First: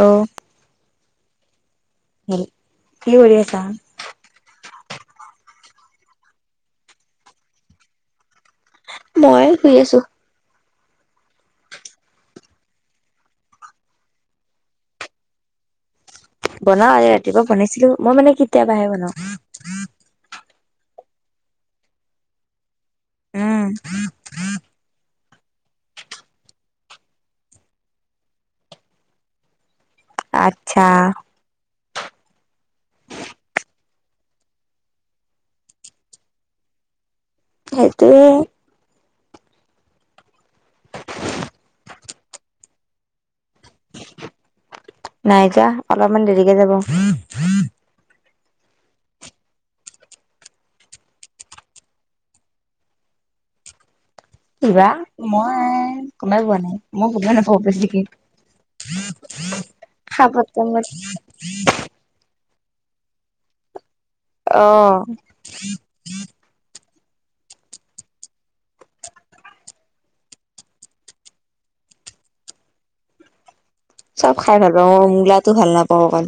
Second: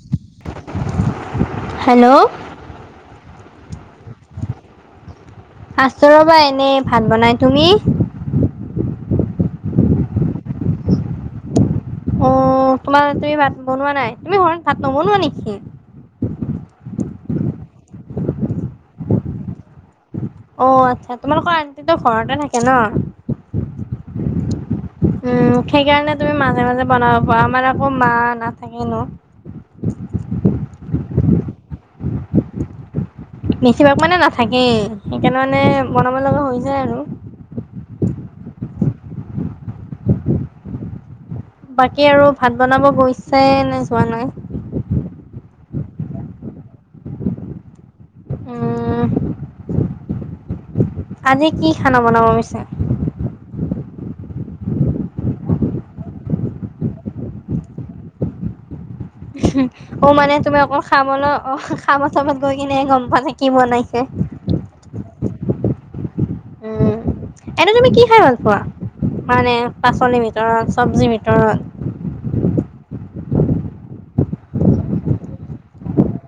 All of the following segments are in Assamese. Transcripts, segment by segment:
এও হেল্ল' কি কৰি আছা? আছো ৰবা এনেই ভাত বনাই তুমি মই শুই আছো অ তোমাৰ তুমি ভাত বনোৱা নাই তুমি ঘৰত ভাত নবনোৱা নেকি বনাও আজি ৰাতিপুৱা বনাইছিলো মই মানে কেতিয়াবাহে বনাও অ আচ্ছা তোমালোকৰ আণ্টিটো ঘৰতে থাকে ন উম [unintelligible] উম সেইকাৰণে তুমি মাজে মাজে বনাব পাৰা আমাৰ আকৌ মা নাথাকে ন আচ্ছা বেছিভাগ মানে নাথাকেই সেইকাৰণে মানে বনাব লগা হৈ যায় আৰু সেইটোৱে [unintelligible] বাকী আৰু ভাত বনাব গৈ ছে নে যোৱা নাই নাই যোৱা অলপমান দেৰিকে যাব উম আজি কি খানা বনাব পিছে কিবা মই গমেই পোৱা নাই মোৰ গমেই নাপাও বেছিকে অ মানে খাবৰ তুমি আকৌ টাইমত খামলৈ অ খাম চাবত গৈ কিনে গম পোৱা নেকি কি বনাইছে অ উম এনে তুমি কি খাই ভাল পোৱা মানে পাচলিৰ ভিতৰত চব্জিৰ ভিতৰত চব খাই ভাল পাও মই মূলাটো ভাল নাপাও অকল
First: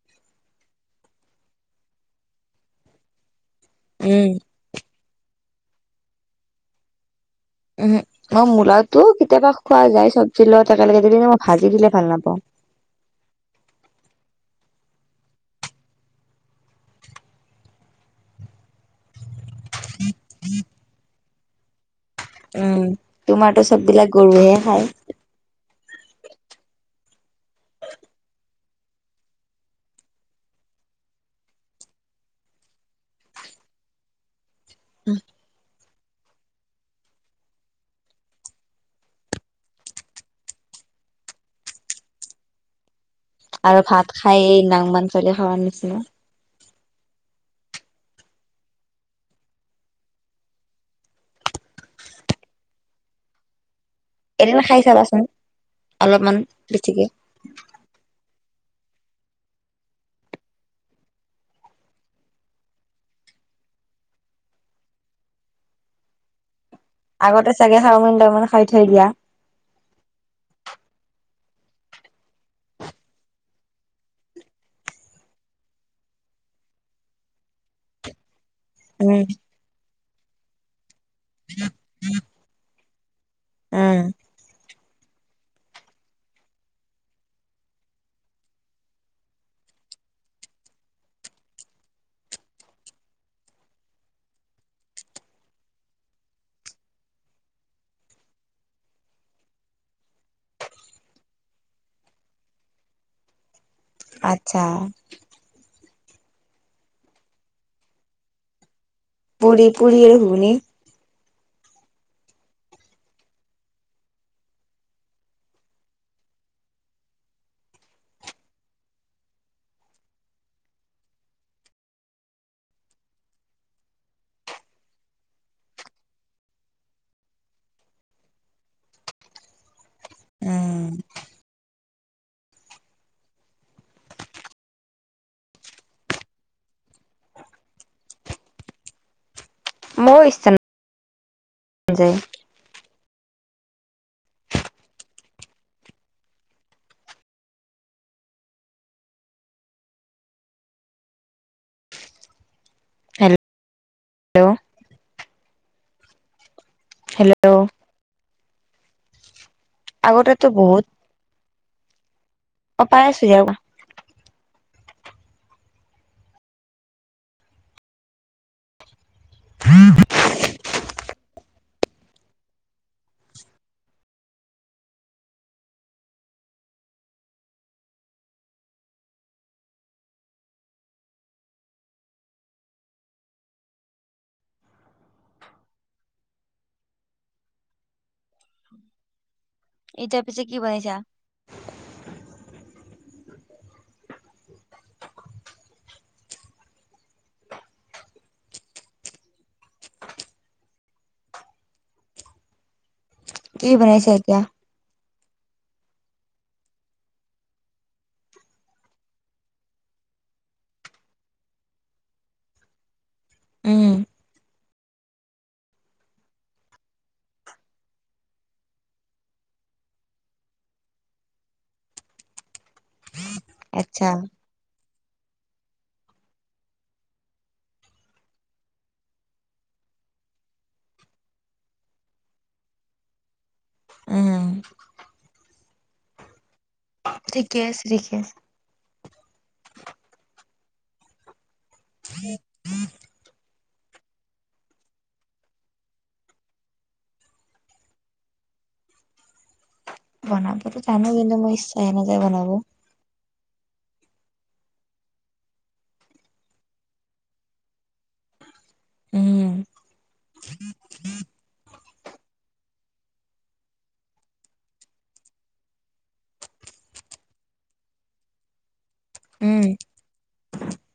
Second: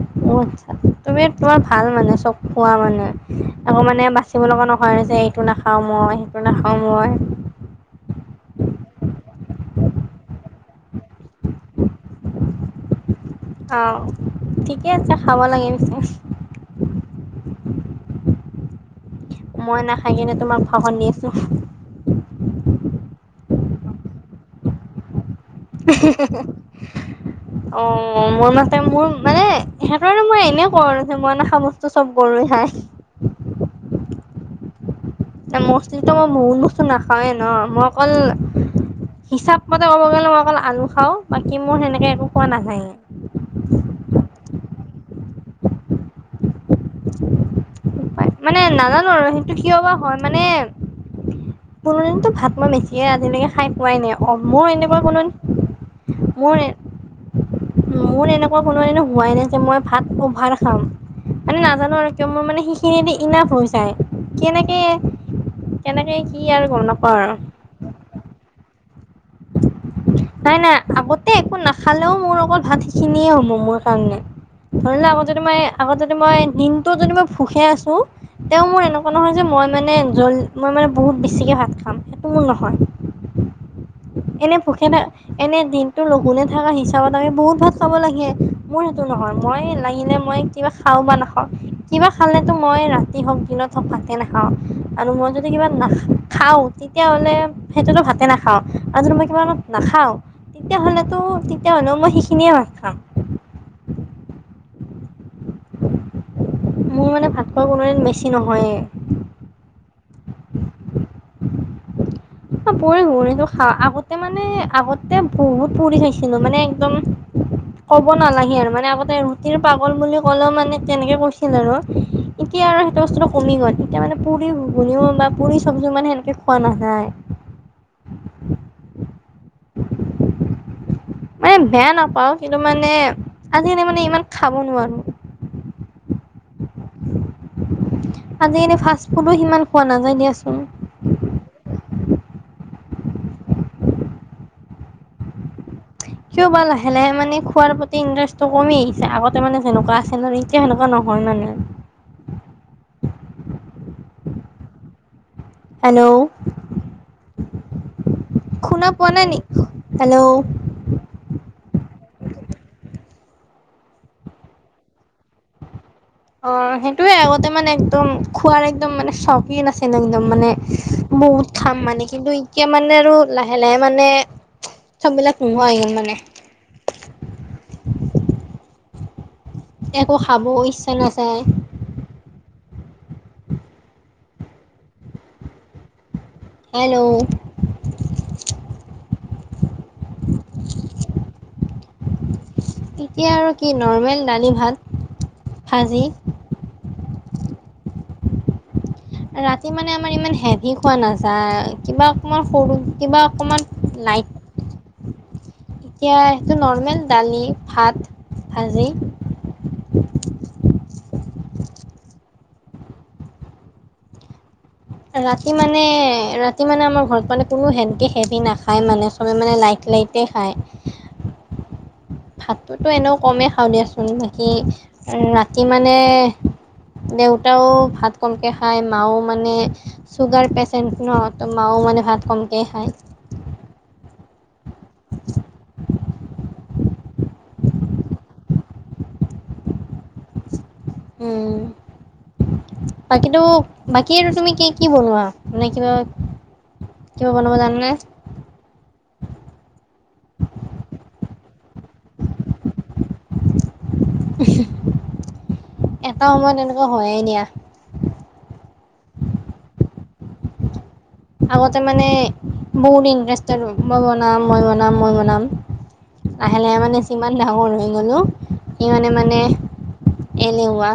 অ' আটচা তুমি তোমাৰ ভাল মানে চব খোৱা মানে। আকৌ মানে উম। বাচিব লগা নহয় যে এইটো নাখাও মই সেইটো নাখাও মই। উম, মই মূলাটোও কেতিয়াবা খোৱা যায় চব্জিৰ লগত একেলগে দিলি নে মই ভাজি দিলে ভাল নাপাওঁ। অ', ঠিকে আছে খাব লাগে পিছে। মই নাখাই কিনে তোমাক ভাখন দি আছোঁ। উম, তোমাৰ তো চববিলাক গৰুহে খায়। [unintelligible] অ' মোৰ মতে মোৰ মানে সেইকাৰণে মই এনে কও আৰু ন যে মই নাখাও বস্তু চব গলো খাই। উম এ মছলিতো মই বহুত মস্তু নাখাওৱেই ন মই অকল হিচাপ মতে ক'ব গলে মই অকল আলু খাও বাকী মোৰ সেনেকে একো কোৱা নাযায়। আৰু ভাত খাই এই নাংমান চলি খাৱাৰ নিচিনা। মানে নাজানো আৰু সেইটো কিয় বা হয় মানে কোনো দিনতো ভাত মই বেছিকে আজিলৈকে খাই পোৱাই নাই। অ এদিন মোৰ খাই এনেকুৱা চাবাচোন কোনোদিন অলপমান মোৰ এ বেছিকে। মোৰ এনেকুৱা কোনোদিনে হোৱাই নাই যে মই ভাত অভাৰ খাম। মানে নাজানো আৰু কিয় মোৰ মানে সেইখিনিদি ইনাফ হৈ যায় কেনেকে কেনেকে কি আৰু গম নাপ আগতে চাগে চাওমিন -টাওমিন খাই থৈ দিয়া। নাই নাই আগতে একো নাখালেও মোৰ অকল ভাত খিনিয়ে হ'ব মোৰ কাৰণে। ধৰি লোৱা আগত যদি মই আগত যদি মই দিনটো যদি মই ভোখে আছো তেওঁ মোৰ উম এনেকুৱা নহয় যে মই মানে জল মই মানে বহুত বেছিকে ভাত খাম সেটো মোৰ নহয়। উম। এনে ভোখে নাই এনে দিনটো লঘোনে থাকা হিচাপত আমি বহুত ভাল খাব লাগে মোৰ সেইটো নহয় মই লাগিলে মই কিবা খাওঁ বা নাখাও কিবা খালেতো মই ৰাতি হওক দিনত হওঁক ভাতে নাখাও। আৰু মই যদি কিবা না খাওঁ তেতিয়াহ'লে সেইটোতো ভাতে নাখাওঁ। আৰু যদি মই কিবা কাৰণত নাখাওঁ তেতিয়াহ'লেতো তেতিয়া হ'লেও মই সেইখিনিয়ে ভাত খাম। আট্চ্ছা। মোৰ মানে ভাত খোৱা কোনো দিন বেছি নহয়েই। পু়ৰি পুৰি আৰু ঘুগুনী অ' পুৰি ঘুগুনীটো খাওঁ আগতে মানে আগতে বহুত পুৰি খাইছিলো মানে একদম ক'ব নালাগে আৰু মানে আগতে ৰুটিৰ পাগল বুলি ক'লেও মানে তেনেকে কৈছিল আৰু। এতিয়া আৰু সেইটো বস্তুটো কম গ'ল এতিয়া মানে পুৰি ঘোঁগুনিও বা পুৰি চব্জিও মানে সেনেকে খোৱা নাযায়। উম মানে বেয়া নাপাওঁ কিন্তু মানে আজিকালি মানে ইমান খাব নোৱাৰোঁ। আজিকালি ফাষ্ট ফুডো সিমান খোৱা নাযায় মোৰো ইচ্ছা দিয়াচোন। [unintelligible] কিয় বা লাহে- লাহে মানে খোৱাৰ প্ৰতি ইণ্টাৰেষ্টটো কমি আহিছে আগতে মানে যেনেকুৱা আছিল আৰু এতিয়া সেনেকুৱা নহয় মানে। [unintelligible] হেল্ল', হেল্ল', শুনা পোৱা নাই নেকি? আগতেতো বহুত, অ' পাই আছো দিয়া কোৱা। অ', সেইটোয়ে আগতে মানে একদম খোৱাৰ একদম মানে চখীন আছিল একদম মানে বহুত খাম মানে কিন্তু এতিয়া মানে আৰু লাহে -লাহে মানে চববিলাক নোহোৱা গেল মানে। একো খাব ইচ্ছা নাযায়। হেল্ল', এতিয়া পিছে কি বনাইছা? এতিয়া আৰু কি নৰ্মেল দালি, ভাত, ভাজি। ৰাতি মানে আমাৰ ইমান হেভি খোৱা নাযায় কিবা অকমান সৰু কিবা অকমান কি বনাইছা নাইক এতিয়া? এতিয়া সেইটো নৰ্মেল দালি, ভাত, ভাজি। উম। ৰাতি মানে -ৰাতি মানে আমাৰ ঘৰত মানে কোনো হেনকে হেভি নাখায় মানে চবে মানে লাইট- লাইট কে খায়। ভাতটোতো এনেও কমেই খাওঁ আচ্ছা। দিয়াচোন বাকী ৰাতি মানে দেউতাও ভাত কমকে খাই মাও মানে ছুগাৰ পেচেণ্ট ন' তো মাওঁ মানে ভাত কমকে খায়। উম, ঠিকে আছে -ঠিকে আছে। উম, বাকীতো বাকী এইটো তুমি কি কি বনোৱা মানে কিবা কিবা বনাব জানানে? বনাবতো জানো কিন্তু মোৰ ইচ্ছাহে নাযায় বনাব। এটা সময়ত এনেকুৱা হৈয়ে দিয়া। উম আগতে মানে বহুত ইণ্টাৰেষ্টেত মই বনাম -মই বনাম- মই বনাম। আহে লাহে মানে যিমান ডাঙৰ হৈ গ'লো সিমানে মানে উম এলেহুৱা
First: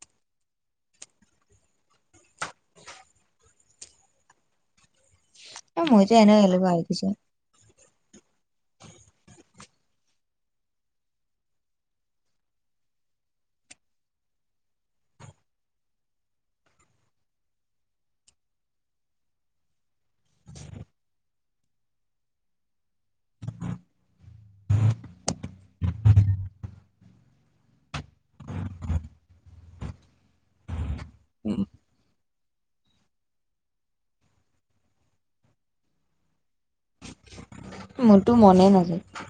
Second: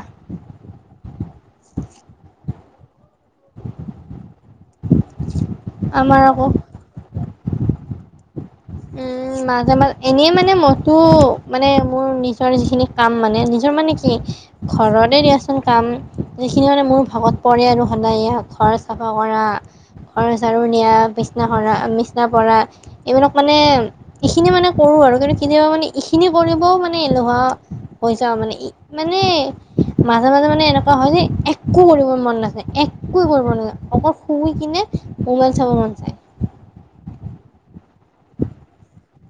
[inaudible] এ মইয়ে আমাৰ এনেওঁ আকৌ এলেহুৱা হৈ গৈছোঁ। উম মাজে মাজে এনে মানে মইতো মানে মোৰ নিজৰ যিখিনি কাম মানে নিজৰ মানে কি ঘৰতেই দিয়াচোন কাম যিখিনি মানে মোৰ ভাগত পৰে আৰু সদায় এয়া ঘৰ চাফা কৰা ঘৰ চাৰু নিয়া, বিচনা সৰা, বিচনা পৰা এইবিলাক মানে এইখিনি মানে কৰো আৰু কিন্তু কেতিয়াবা মানে এইখিনি কৰিবও মানে এলেহুৱা হৈ যাওঁ মানে মানে মাজে- মাজে মানে এনেকুৱা হয় যে একো কৰিব মন নায একোই কৰিব নাযায় অকল শুই কিনে মোবাইল চাব মন যায়। মোৰতো মনেই নাযায়।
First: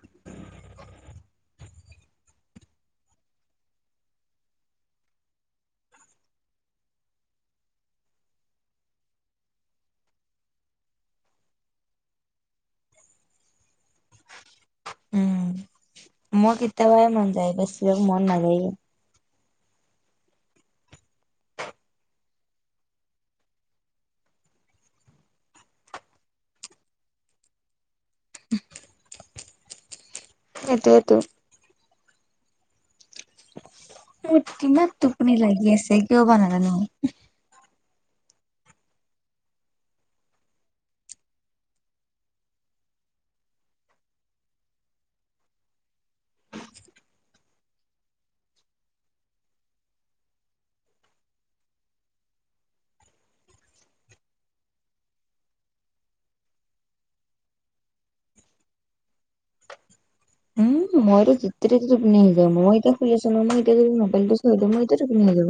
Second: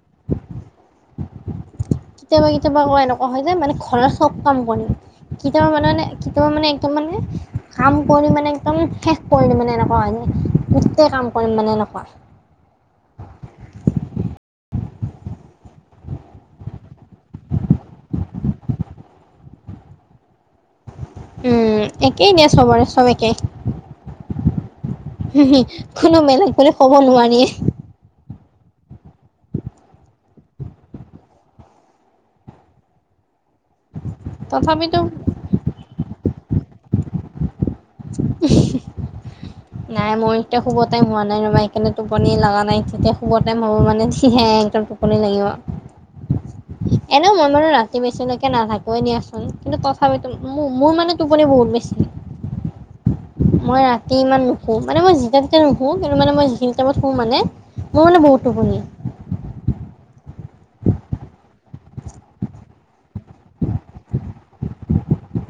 কেতিয়াবা -কেতিয়াবা আকৌ এনেকুৱা হয় যে মানে ঘৰৰ চব কাম কৰিম। কেতিয়াবা মানে -মানে কেতিয়াবা মানে একদম মানে কাম কৰি মানে একদম শেষ কৰি দিম মানে এনেকুৱা হয় নে গোটেই কাম কৰিম মানে এনেকুৱা। উম মই কেতিয়াবা মন যায় বেছিভাগ মন নাযায়ে উম একেই দিয়া চবৰে চব একেই হো হি কোনো মেলেগ বুলি ক'ব নোৱাৰিয়ে সেইটোয়েতো মোৰ কিমান তথাপিতো টোপনি লাগি আছে কিয় বা নাজানো উম হু নাই মই এতিয়া শুব টাইম হোৱা নাই ৰবা সেকাণে টোপনি লগা নাই তেতিয়া শুব টাইম হ'ব মানে যি হে একদম টো পনি লাগিব। এনেও মই মানে ৰাতি বেচিলৈকে নাথাকোৱে দিয়াচোন কিন্তু তথাপিতো মোৰ মোৰ মানে টোপনি বহুত বেছি মই ৰাতি ইমান নুশু মানে মই যেতিয়া তেতিয়া নুশু কিন্তু মানে মই যি টাইমত শু মানে মো মানে বহুত টোপনি উম মইতো যেতিয়া তেতিয়া টোপনি আহি যায় মই এতিয়া শুই আছো ন মই এতিয়া যদি মোইলটো থৈ দিও মই এতিয়া টোপনি আহি যাব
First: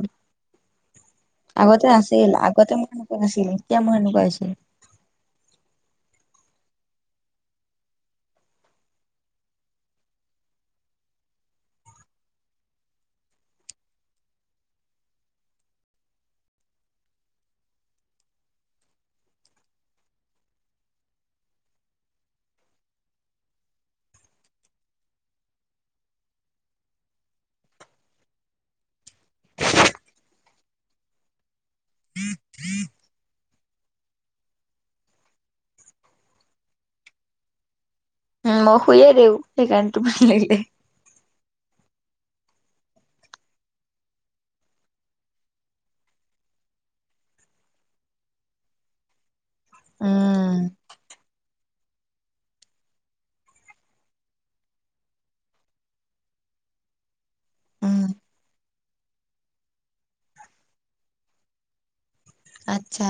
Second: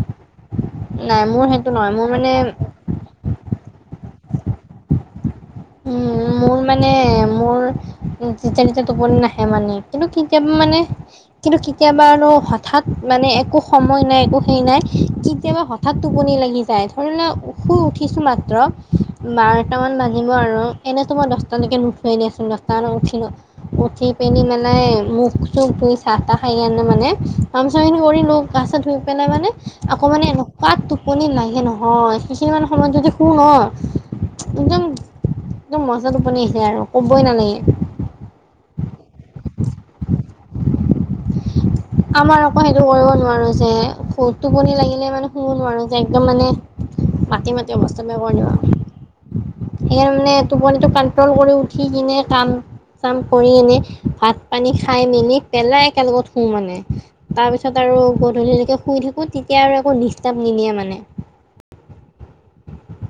নাই মোৰ সেইটো নহয় মোৰ মানে নাছিলি এতিয়া মোৰ সেনেকোৱা হৈছে। উম মোৰ মানে মোৰ যেতিয়া তিতিয়া টোপনি নাহে মানে কিন্তু কেতিয়াবা মানে কিন্তু কেতিয়াবা আৰু হঠাৎ মানে একো সময় নাই একো হেৰি নাই কেতিয়াবা হ হঠাৎ টোপনি লাগি যায় ধৰি ল শুই উঠিছো মাত্ৰ বাৰটা মান বাজি বাজিব আৰু এনেতো মই দছটালৈকে নুঠুৱে দিয়া চোন দহটাত উঠিলো উঠি পিনি মানে মুখ চুখ ধুই চাহ তাহ খাই আনে মানে কাম চামখিনি কৰি লৈ গা চা ধুই পেলাই মানে আকৌ মানে এনেকুৱা টোপনি লাগে নহয় সেইখিনি মান সময়ত যদি শু ন একদম একদম মজা টোপনি আহে আৰু ক'বই নালাগে উ মই শুইয়ে দিও সেইকাৰণে টোপনি লাগিলে আমাৰ আকৌ সেইটো কৰিব নোৱাৰো যে টোপনি লাগিলে মানে শুব নোৱাৰো যে একদম মানে মাটি মাটি অৱস্থা বেয়া কৰি দিব সেইকাৰণে উম টোপনি টো কন্ট্ৰুল কৰি উঠ সেই কিনে কাম চাম কৰি এনে ভাত পানী খাই মেলি পেলাই একেলগত শু মানে তাৰ পিছত আৰু উম গধুলি লেকে শুই থাকো তেতিয়া আৰু একো ডিষ্টাৰ্ব নিদিয়ে মানে। আচ্ছা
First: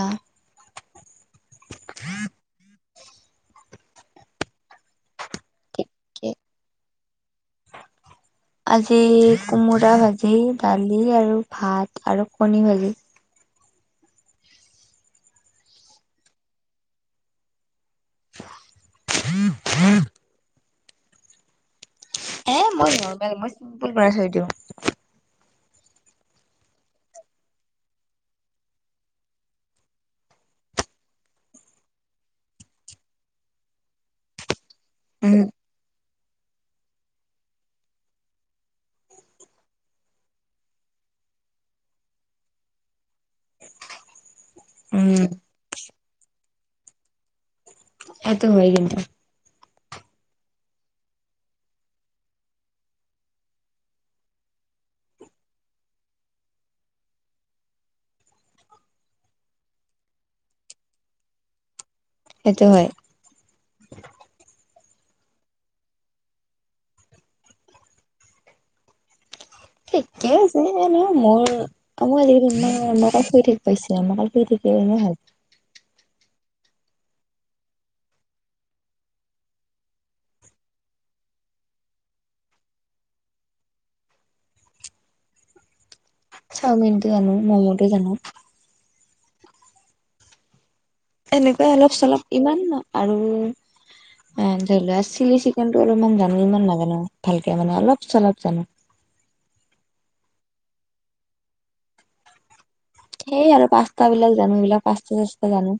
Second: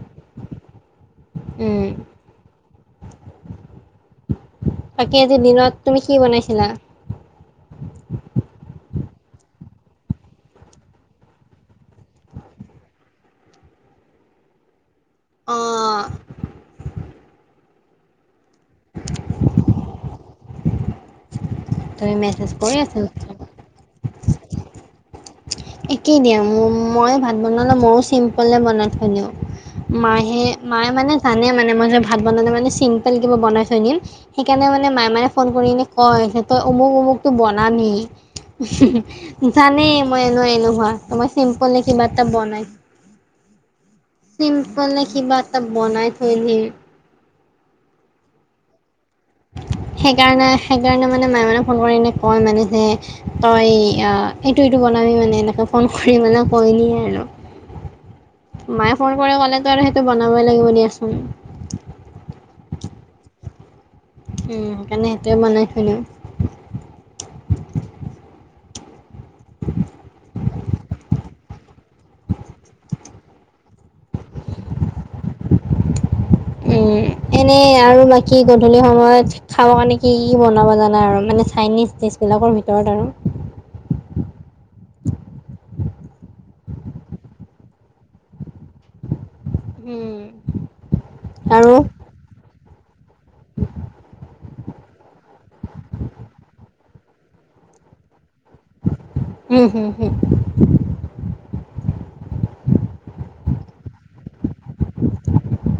উম, [inaudible] বাকী আজি দিনত তুমি কি বনাইছিলা? [unintelligible] আজি কোমোৰা ভাজি দালি আৰু ভাত আৰু কণী ভাজি অঁ [unintelligible] তই মে এ মই নোৱাৰো পাই মই চিম্পুল বনাই থৈ দিওঁ। একেই দিয়া মোৰ মই ভাত বনালে ময়ো চিম্পলে বনাই থৈ দিওঁ। মাই হে মাই মানে জানে মানে মই যে ভাত বনালে মানে চিম্পল কিবা বনাই থৈ দিম - সেইকাৰণে মানে মাই মানে উম ফোন কৰিলে - কয় তই অমুক অমুকটো বনানি জানেই মই মই এলেহুৱা মই চিম্পুল কিবা এটা বনাই চিম কলে উম কিবা এটা বনাই থৈ দিও সেইটো হয় কিন্তু সেইকাৰণে সেইকাৰণে মানে মায়ে মানে ফোন কৰি এনে কয় মানে যে তই এইটো এইটো বনাবি মানে এনেকে ফোন কৰি মানে কৈ দিয়ে আৰু। মাইয়ে ফোন কৰি ক'লেতো আৰু সেইটো বনাবই লাগিব দিয়াচোন। সেইটো হয়। সেইকাৰণে সেইটোৱে বনাই থৈ দিও। ঠিকে আছে এনেও মোৰ - অ মইম মাল ফুৰি থঠ পাইছে মগাল ফু থাকই ভাল। [unintelligible] উম, এনে আৰু বাকী গধূলি সময়ত- খাবৰ কাৰণে কি কি বনাব জানা আৰু মানে চাইনিজ ডিছবিলাকৰ ভিতৰত আৰু? চাওমিনটো জানো, ম'ম'টো জানো। উম। এনেকুৱাই অলপ চলপ ইমান ন আৰু, অ ধৰি লোৱা চিলি চিকেনটো অলপমান জানো, ইমান নাজানো ভালকে মানে অলপ চলপ জানো। উম হুম হ। সেই আৰু পাঁছতাবিলাক জানো, এইবিলাক পাঁছতা চাচতা জানো।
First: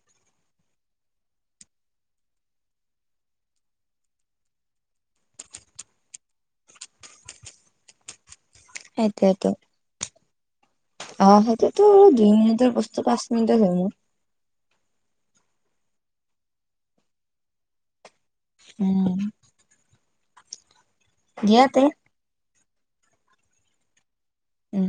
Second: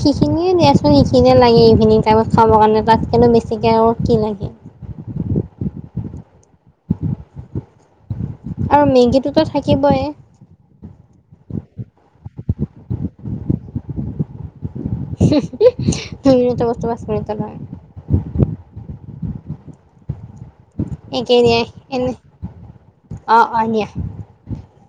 সিখিনিয়ে দিয়াচোন সিখিনিয়ে লাগে, ইভিনিং টাইমত খাবৰ কাৰণে তাত কেনো বেছিকে আৰু কি লাগে। আৰু মেগীটোতো সেইটোয়েতো থাকিবই। অ সেইটোতো দুই মিনিটৰ বস্তু পাঁচ মিনিটত হ মোৰ। দুই মিনিটৰ বস্তু পাচ মিনিটত হয়। উম। একেই দিয়া নিয়াই তে এ অ অ নিয়া। উম।